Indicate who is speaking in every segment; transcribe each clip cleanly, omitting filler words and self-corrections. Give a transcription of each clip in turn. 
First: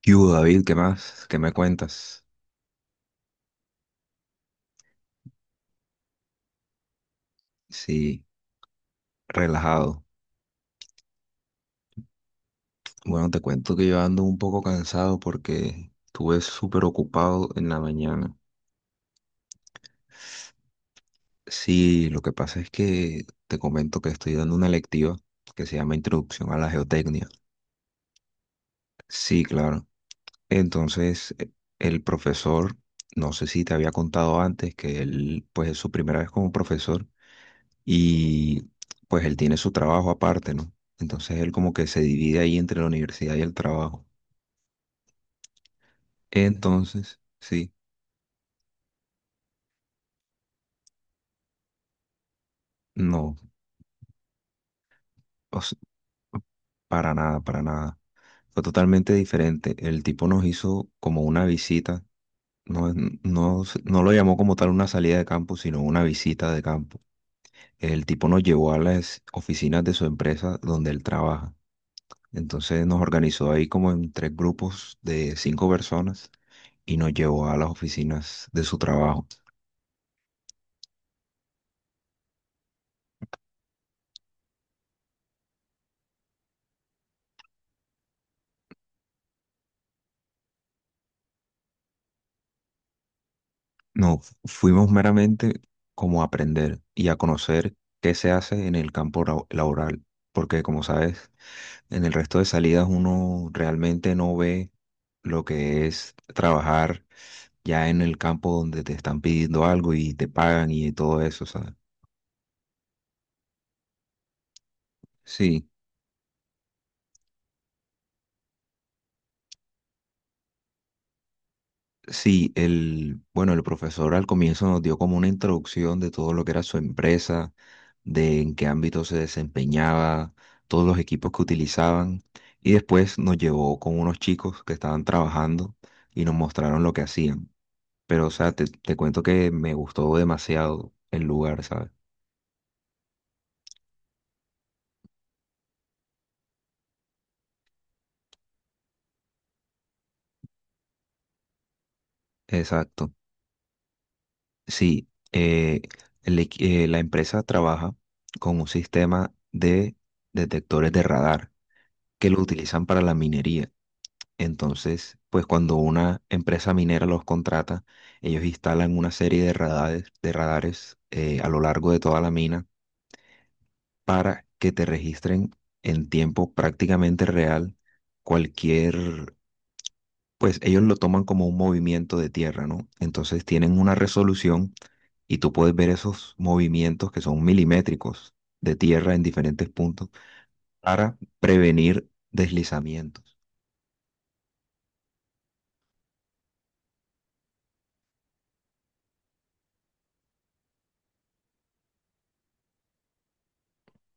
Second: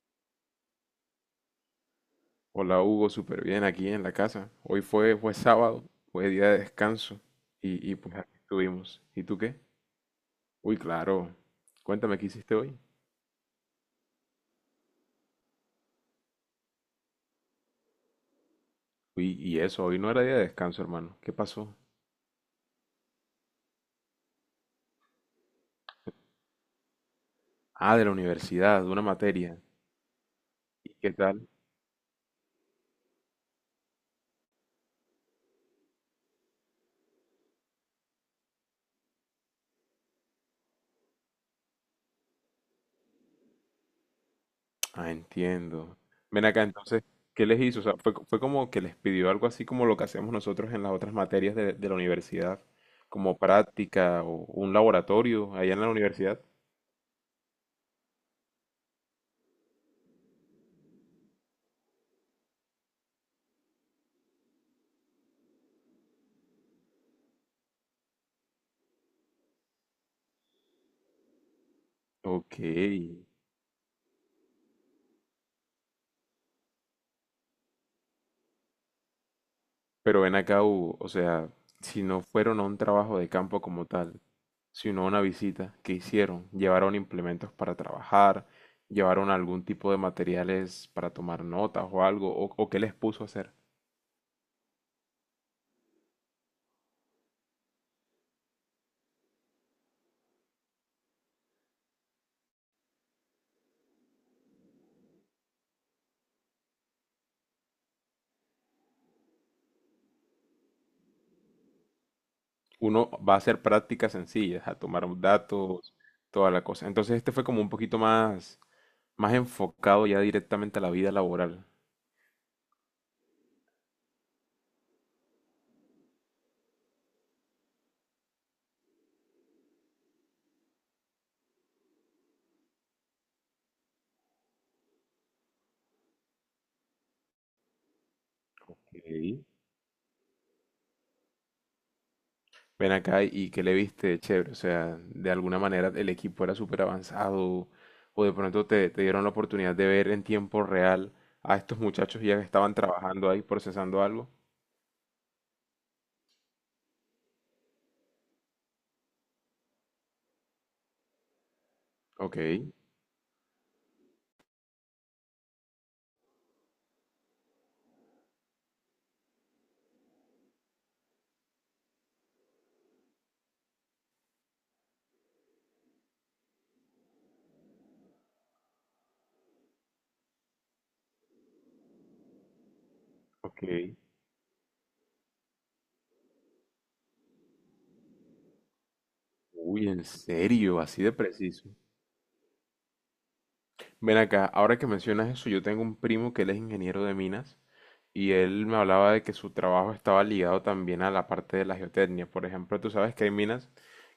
Speaker 1: ¿Qué hubo, David? ¿Qué más? ¿Qué me cuentas?
Speaker 2: Hola Hugo, súper bien aquí en la casa. Hoy fue sábado, fue día de descanso y pues
Speaker 1: Sí,
Speaker 2: aquí estuvimos. ¿Y tú qué?
Speaker 1: relajado.
Speaker 2: Uy, claro. Cuéntame qué hiciste hoy.
Speaker 1: Bueno, te cuento que yo ando un poco cansado porque estuve súper ocupado en la mañana.
Speaker 2: Uy, y eso, hoy no era día de descanso, hermano. ¿Qué pasó?
Speaker 1: Sí, lo que pasa es que te comento que estoy dando una lectiva que se llama Introducción a la Geotecnia.
Speaker 2: Ah, de la universidad, de una
Speaker 1: Sí,
Speaker 2: materia.
Speaker 1: claro.
Speaker 2: ¿Y qué
Speaker 1: Entonces,
Speaker 2: tal?
Speaker 1: el profesor, no sé si te había contado antes que él, pues es su primera vez como profesor y pues él tiene su trabajo aparte, ¿no? Entonces él como que se divide ahí entre la universidad y el trabajo.
Speaker 2: Ah, entiendo. Ven acá entonces,
Speaker 1: Entonces,
Speaker 2: ¿qué les
Speaker 1: sí,
Speaker 2: hizo? O sea, fue como que les pidió algo así como lo que hacemos nosotros en las otras materias de la universidad,
Speaker 1: no,
Speaker 2: como práctica o un laboratorio
Speaker 1: o
Speaker 2: allá
Speaker 1: s-
Speaker 2: en la universidad.
Speaker 1: para nada, para nada. Fue totalmente diferente. El tipo nos hizo como una visita, no, no, no lo llamó como tal una salida de campo, sino una visita de campo. El tipo nos llevó a las oficinas de su empresa donde él trabaja.
Speaker 2: Ok.
Speaker 1: Entonces nos organizó ahí como en tres grupos de cinco personas y nos llevó a las oficinas de su trabajo.
Speaker 2: Pero ven acá, Hugo, o sea, si no fueron a un trabajo de campo como tal, sino a una visita, ¿qué hicieron? ¿Llevaron implementos para trabajar? ¿Llevaron algún tipo de materiales para tomar notas o algo? ¿O qué les puso a hacer?
Speaker 1: No, fuimos meramente como a aprender y a conocer qué se hace en el campo laboral, porque como sabes, en el resto de salidas uno realmente no ve lo que es trabajar ya en el campo donde te están pidiendo algo y te pagan y todo eso, ¿sabes?
Speaker 2: Uno va a hacer prácticas sencillas, a tomar
Speaker 1: Sí.
Speaker 2: datos, toda la cosa. Entonces este fue como un poquito más, más enfocado ya directamente a la vida laboral.
Speaker 1: Sí, bueno, el profesor al comienzo nos dio como una introducción de todo lo que era su empresa, de en qué ámbito se desempeñaba, todos los equipos que utilizaban, y después nos llevó con unos chicos que estaban trabajando y nos mostraron lo que hacían. Pero, o sea, te cuento
Speaker 2: Ok.
Speaker 1: que me gustó demasiado el lugar, ¿sabes?
Speaker 2: Ven acá y que le viste chévere, o sea, de alguna manera el equipo era súper avanzado o de pronto te dieron la oportunidad de ver en tiempo real a estos muchachos ya que estaban
Speaker 1: Exacto.
Speaker 2: trabajando ahí procesando algo.
Speaker 1: Sí, eh, la empresa trabaja con un sistema de detectores de radar que
Speaker 2: Ok,
Speaker 1: lo utilizan para la minería. Entonces, pues cuando una empresa minera los contrata, ellos instalan una serie de radares, a lo largo de toda la mina para que te registren en tiempo prácticamente real cualquier, pues ellos lo toman como un movimiento de tierra, ¿no? Entonces
Speaker 2: ok.
Speaker 1: tienen una resolución y tú puedes ver esos movimientos que son milimétricos de tierra en diferentes
Speaker 2: Uy, ¿en
Speaker 1: puntos
Speaker 2: serio? Así de
Speaker 1: para
Speaker 2: preciso.
Speaker 1: prevenir deslizamientos.
Speaker 2: Ven acá, ahora que mencionas eso, yo tengo un primo que él es ingeniero de minas y él me hablaba de que su trabajo estaba ligado también a la parte de la geotecnia. Por ejemplo, tú sabes que hay minas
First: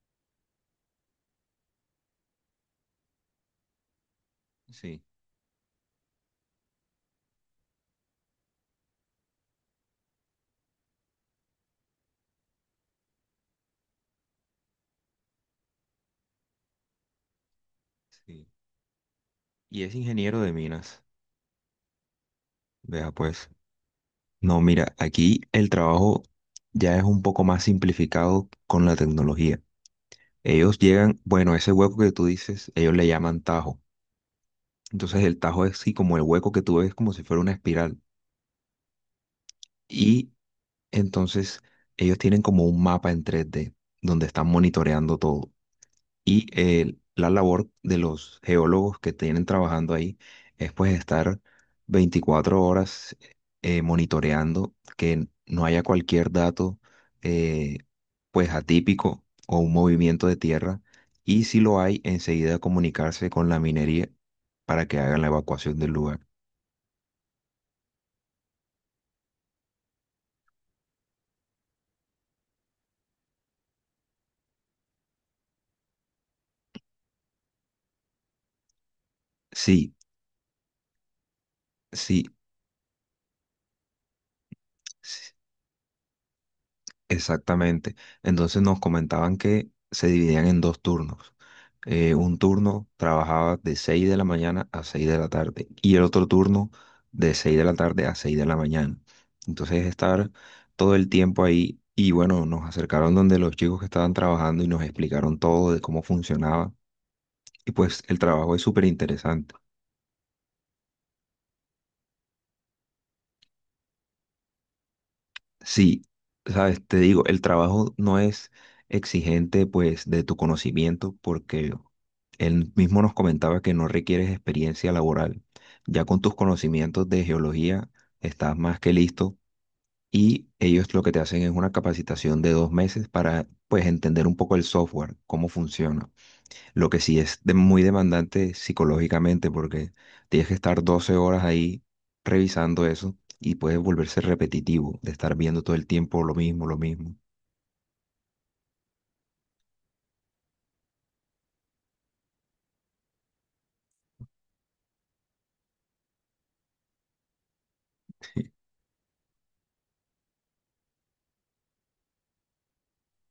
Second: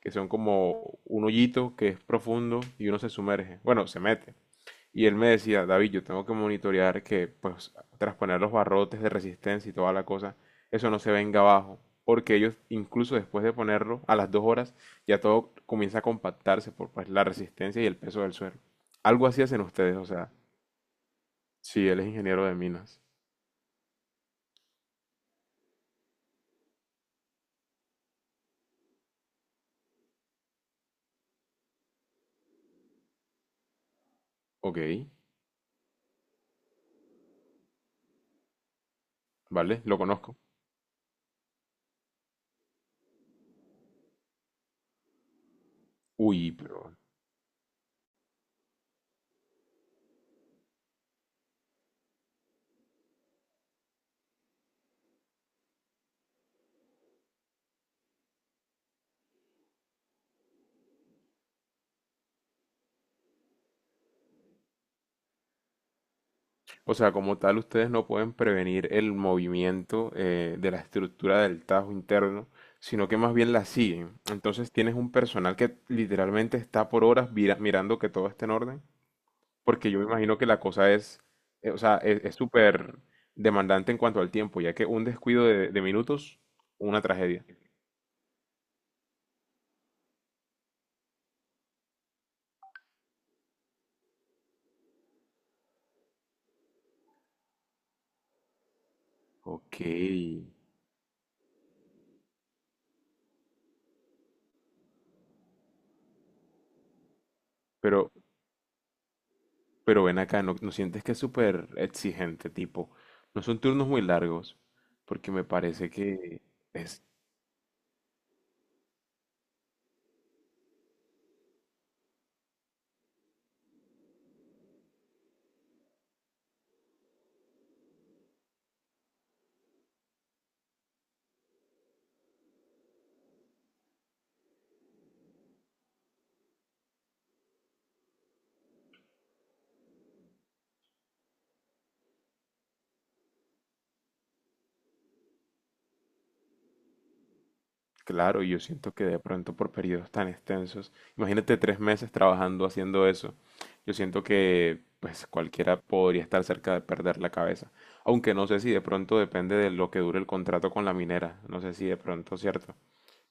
Speaker 2: que son como un hoyito que es profundo y uno se sumerge. Bueno, se mete.
Speaker 1: Sí,
Speaker 2: Y él me decía: David, yo tengo que monitorear que, pues, tras poner los barrotes de resistencia y toda la cosa, eso no se venga abajo. Porque ellos, incluso después de ponerlo, a las 2 horas, ya todo comienza a compactarse por, pues, la resistencia y el peso del
Speaker 1: sí.
Speaker 2: suelo. Algo así hacen
Speaker 1: Y es
Speaker 2: ustedes, o sea,
Speaker 1: ingeniero de minas.
Speaker 2: sí, él es ingeniero de minas.
Speaker 1: Vea pues. No, mira, aquí el trabajo ya es un poco más simplificado con la tecnología. Ellos llegan, bueno, ese hueco que tú dices, ellos le llaman tajo.
Speaker 2: Ok,
Speaker 1: Entonces el tajo es así como el hueco que tú ves como si fuera una espiral.
Speaker 2: vale, lo
Speaker 1: Y
Speaker 2: conozco.
Speaker 1: entonces ellos tienen como un mapa en 3D donde están monitoreando todo. Y
Speaker 2: Uy,
Speaker 1: eh,
Speaker 2: pero
Speaker 1: la labor de los geólogos que tienen trabajando ahí es pues estar 24 horas monitoreando que no haya cualquier dato eh, pues atípico o un movimiento de tierra y si lo hay, enseguida comunicarse con la minería para que hagan la evacuación del lugar.
Speaker 2: o sea, como tal, ustedes no pueden prevenir el movimiento de la estructura del tajo interno, sino que más bien la siguen. Entonces tienes un personal que literalmente está por horas mirando que todo esté en orden, porque
Speaker 1: Sí,
Speaker 2: yo me imagino que la cosa es, o sea, es
Speaker 1: sí,
Speaker 2: es súper demandante en cuanto al tiempo, ya que un
Speaker 1: sí.
Speaker 2: descuido de minutos, una tragedia.
Speaker 1: Exactamente. Entonces nos comentaban que se dividían en dos turnos. Un turno trabajaba de 6 de la mañana a 6 de la tarde y el otro turno de 6 de la tarde a 6 de la mañana.
Speaker 2: Ok,
Speaker 1: Entonces estar todo el tiempo ahí y bueno, nos acercaron donde los chicos que estaban trabajando y nos explicaron todo de cómo funcionaba y pues
Speaker 2: pero,
Speaker 1: el trabajo es súper interesante.
Speaker 2: pero ven acá, ¿no sientes que es súper exigente, tipo? No son turnos muy largos, porque me parece
Speaker 1: Sí,
Speaker 2: que...
Speaker 1: sabes, te
Speaker 2: Es
Speaker 1: digo, el trabajo no es exigente pues de tu conocimiento porque él mismo nos comentaba que no requieres experiencia laboral. Ya con tus conocimientos de geología estás más que listo y ellos lo que te hacen es una capacitación de 2 meses para pues entender un poco el software, cómo funciona. Lo que sí es muy demandante psicológicamente porque tienes que estar 12 horas ahí revisando eso y puedes volverse repetitivo de estar viendo todo el tiempo lo mismo, lo mismo.
Speaker 2: claro, yo siento que de pronto por periodos tan extensos, imagínate 3 meses trabajando haciendo eso, yo siento que pues cualquiera podría estar cerca de perder la cabeza, aunque no sé si de pronto depende de lo que dure el contrato con la minera, no sé si de pronto, ¿cierto?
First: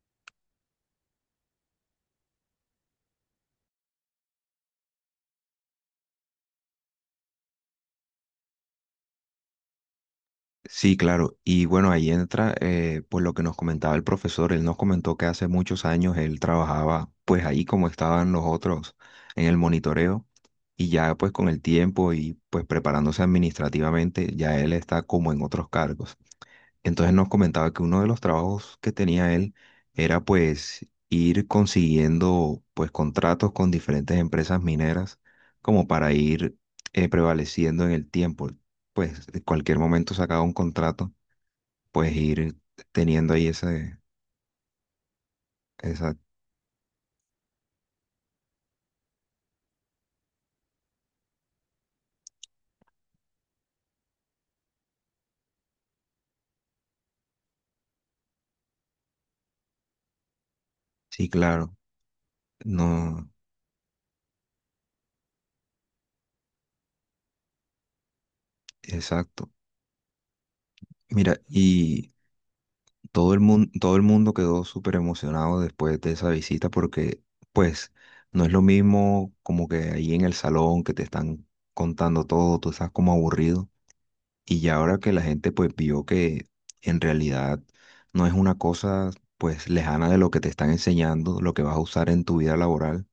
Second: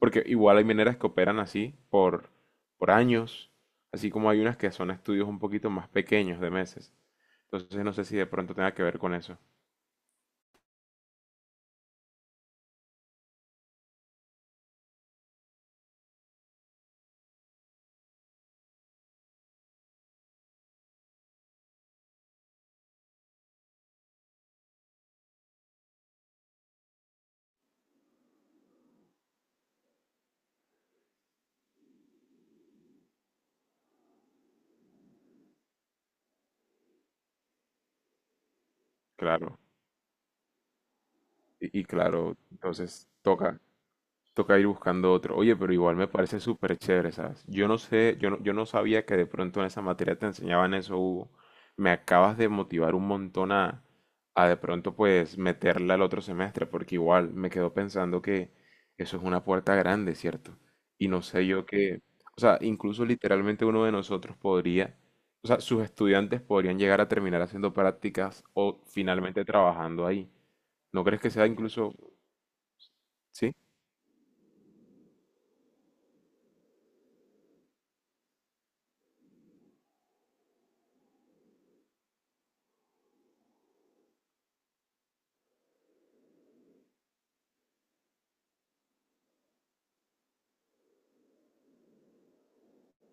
Speaker 2: Porque igual hay mineras que operan así por años, así como hay unas que son estudios un poquito más pequeños de meses, entonces no sé si de pronto tenga que ver con eso,
Speaker 1: Sí, claro. Y bueno, ahí entra pues lo que nos comentaba el profesor. Él nos comentó que hace muchos años él trabajaba pues ahí como estaban los otros en el monitoreo y ya pues con el tiempo y pues preparándose administrativamente, ya él está como en otros cargos. Entonces nos comentaba que uno de los trabajos que tenía él era pues ir consiguiendo pues contratos con diferentes empresas mineras como para ir prevaleciendo en el tiempo. Pues en
Speaker 2: claro,
Speaker 1: cualquier momento sacaba un contrato,
Speaker 2: y
Speaker 1: pues
Speaker 2: claro,
Speaker 1: ir
Speaker 2: entonces
Speaker 1: teniendo ahí
Speaker 2: toca.
Speaker 1: ese,
Speaker 2: Toca ir buscando otro. Oye, pero igual me
Speaker 1: esa.
Speaker 2: parece súper chévere, ¿sabes? Yo no sé, yo no, yo no sabía que de pronto en esa materia te enseñaban eso, Hugo. Me acabas de motivar un montón a de pronto pues meterla al otro semestre, porque igual me quedo pensando que eso es una puerta grande, ¿cierto? Y no
Speaker 1: Sí,
Speaker 2: sé yo
Speaker 1: claro.
Speaker 2: qué, o sea, incluso
Speaker 1: No.
Speaker 2: literalmente uno de nosotros podría, o sea, sus estudiantes podrían llegar a terminar haciendo prácticas o finalmente
Speaker 1: Exacto.
Speaker 2: trabajando ahí. ¿No crees que
Speaker 1: Mira,
Speaker 2: sea incluso,
Speaker 1: y todo el
Speaker 2: sí?
Speaker 1: mundo, todo el mundo quedó súper emocionado después de esa visita porque, pues, no es lo mismo como que ahí en el salón que te están contando todo, tú estás como aburrido. Y ya ahora que la gente pues vio que en realidad no es una cosa pues lejana de lo que te están enseñando, lo que vas a usar en tu vida laboral,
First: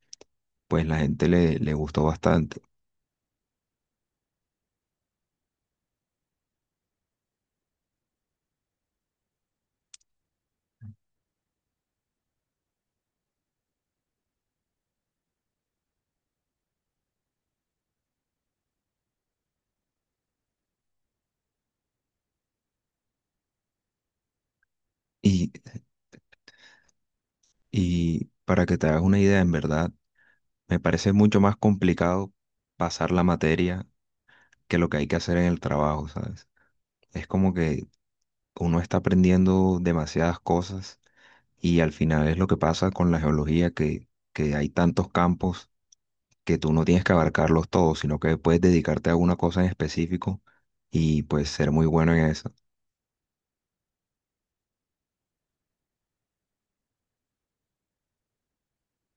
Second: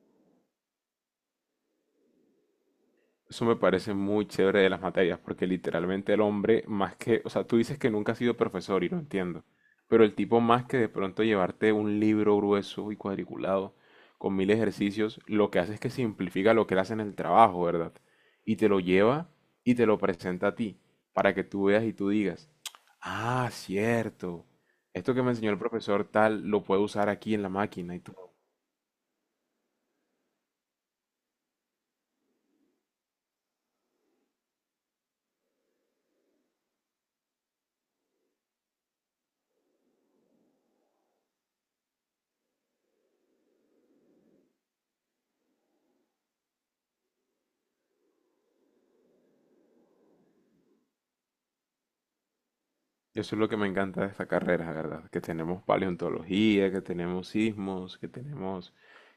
Speaker 1: pues la gente le gustó bastante.
Speaker 2: Eso me parece muy chévere de las materias, porque literalmente el hombre, más que, o sea, tú dices que nunca has sido profesor y lo entiendo, pero el tipo más que de pronto llevarte un libro grueso y cuadriculado con mil ejercicios, lo que hace es que simplifica lo que él hace en el trabajo, ¿verdad? Y te lo lleva y te lo presenta a ti, para que tú veas y tú digas, ah, cierto, esto que me enseñó
Speaker 1: Y,
Speaker 2: el profesor tal lo puedo usar aquí en la máquina. Y tú
Speaker 1: y para que te hagas una idea, en verdad, me parece mucho más complicado pasar la materia que lo que hay que hacer en el trabajo, ¿sabes? Es como que uno está aprendiendo demasiadas cosas y al final es lo que pasa con la geología, que hay tantos campos que tú no tienes que abarcarlos todos, sino que puedes dedicarte a una cosa en específico y pues ser muy bueno en eso.
Speaker 2: eso es lo que me encanta de esta carrera, la ¿verdad? Que tenemos paleontología, que tenemos sismos, que tenemos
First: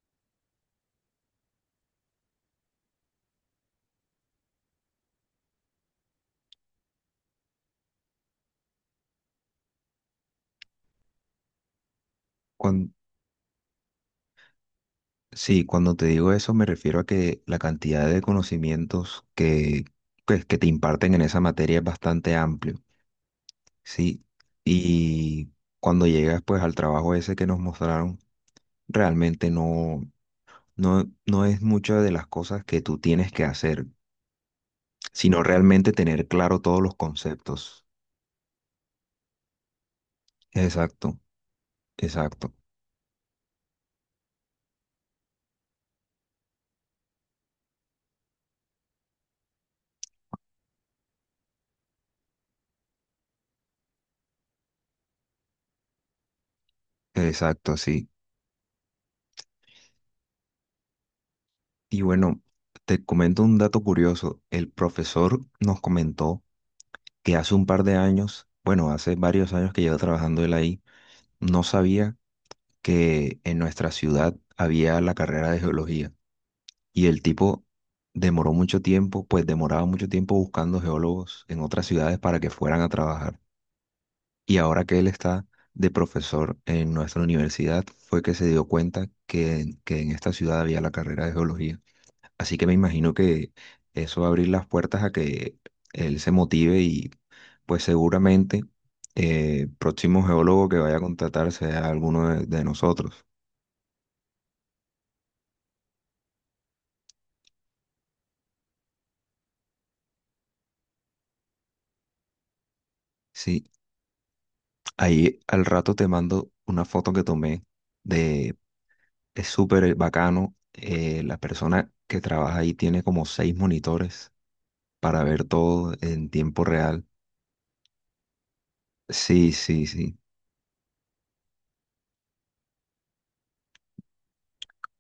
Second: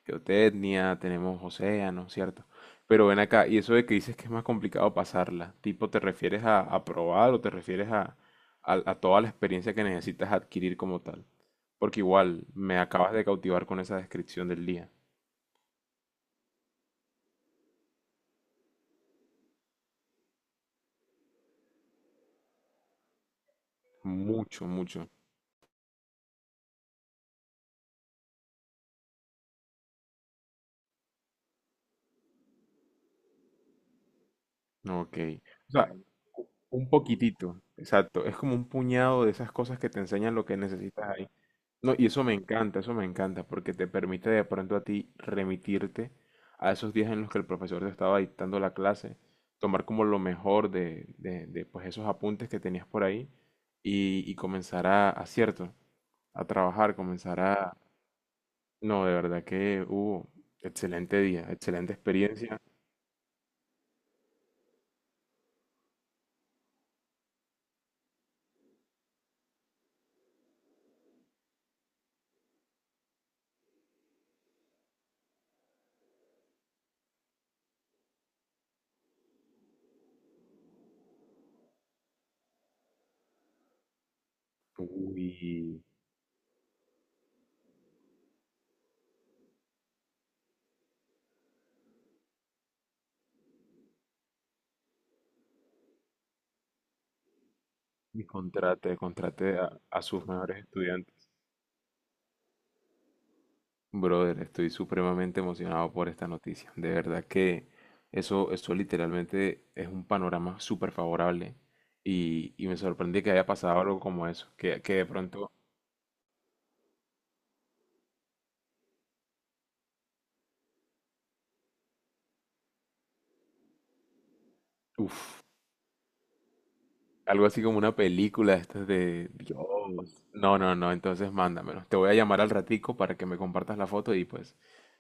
Speaker 2: geotecnia, tenemos océanos, ¿cierto? Pero ven acá, y eso de que dices que es más complicado pasarla, tipo, ¿te refieres a probar o te refieres a toda la experiencia que necesitas adquirir como tal? Porque igual, me
Speaker 1: Cuan-
Speaker 2: acabas de cautivar con esa descripción del día.
Speaker 1: sí, cuando te digo eso me refiero a que la cantidad de conocimientos que, pues, que te imparten en esa materia es bastante amplio, ¿sí?
Speaker 2: Mucho, mucho.
Speaker 1: Y cuando llegas pues al trabajo ese que nos mostraron, realmente no, no, no es mucho de las cosas que tú tienes que hacer,
Speaker 2: Ok.
Speaker 1: sino
Speaker 2: O
Speaker 1: realmente
Speaker 2: sea,
Speaker 1: tener
Speaker 2: u-
Speaker 1: claro todos
Speaker 2: un
Speaker 1: los
Speaker 2: poquitito,
Speaker 1: conceptos.
Speaker 2: exacto. Es como un puñado de esas cosas que te enseñan lo que
Speaker 1: Exacto,
Speaker 2: necesitas ahí. No, y
Speaker 1: exacto,
Speaker 2: eso me encanta, porque te permite de pronto a ti remitirte a esos días en los que el profesor te estaba dictando la clase, tomar como lo mejor de pues esos apuntes que tenías por ahí y comenzar a cierto, a trabajar, comenzar a...
Speaker 1: exacto, sí.
Speaker 2: No, de verdad que hubo excelente día, excelente
Speaker 1: Y bueno,
Speaker 2: experiencia.
Speaker 1: te comento un dato curioso. El profesor nos comentó que hace un par de años, bueno, hace varios años que lleva trabajando él ahí, no sabía que en nuestra ciudad había la carrera de geología. Y el tipo demoró mucho tiempo, pues demoraba mucho tiempo buscando geólogos en otras ciudades para que fueran a trabajar. Y ahora que él está
Speaker 2: Uy,
Speaker 1: de profesor en nuestra universidad, fue que se dio cuenta que en esta ciudad había la carrera de geología. Así que me imagino que eso va a abrir las puertas a que él se motive y pues
Speaker 2: y
Speaker 1: seguramente
Speaker 2: contrate, contrate a
Speaker 1: próximo
Speaker 2: sus mejores
Speaker 1: geólogo que vaya a
Speaker 2: estudiantes.
Speaker 1: contratar sea alguno de nosotros.
Speaker 2: Brother, estoy supremamente emocionado por esta noticia. De verdad que eso literalmente es un panorama súper favorable y me sorprendí que haya
Speaker 1: Sí,
Speaker 2: pasado algo como eso, que de
Speaker 1: ahí
Speaker 2: pronto,
Speaker 1: al rato te mando una foto que tomé de. Es súper bacano. La persona que trabaja ahí tiene como seis monitores para
Speaker 2: uff,
Speaker 1: ver todo en tiempo real.
Speaker 2: algo así como una película de estas de
Speaker 1: Sí,
Speaker 2: Dios.
Speaker 1: sí, sí.
Speaker 2: No, no, no, entonces mándamelo. Te voy a llamar al ratico para que me compartas la foto y pues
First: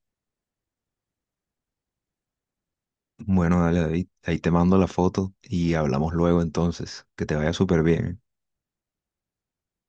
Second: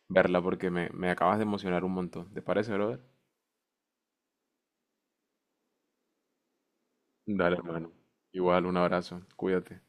Speaker 2: verla porque me acabas de emocionar un montón. ¿Te parece, brother?
Speaker 1: Bueno, dale, David, ahí te mando la foto y hablamos luego entonces. Que te vaya
Speaker 2: Dale,
Speaker 1: súper
Speaker 2: hermano.
Speaker 1: bien. ¿Eh?
Speaker 2: Igual, un abrazo. Cuídate.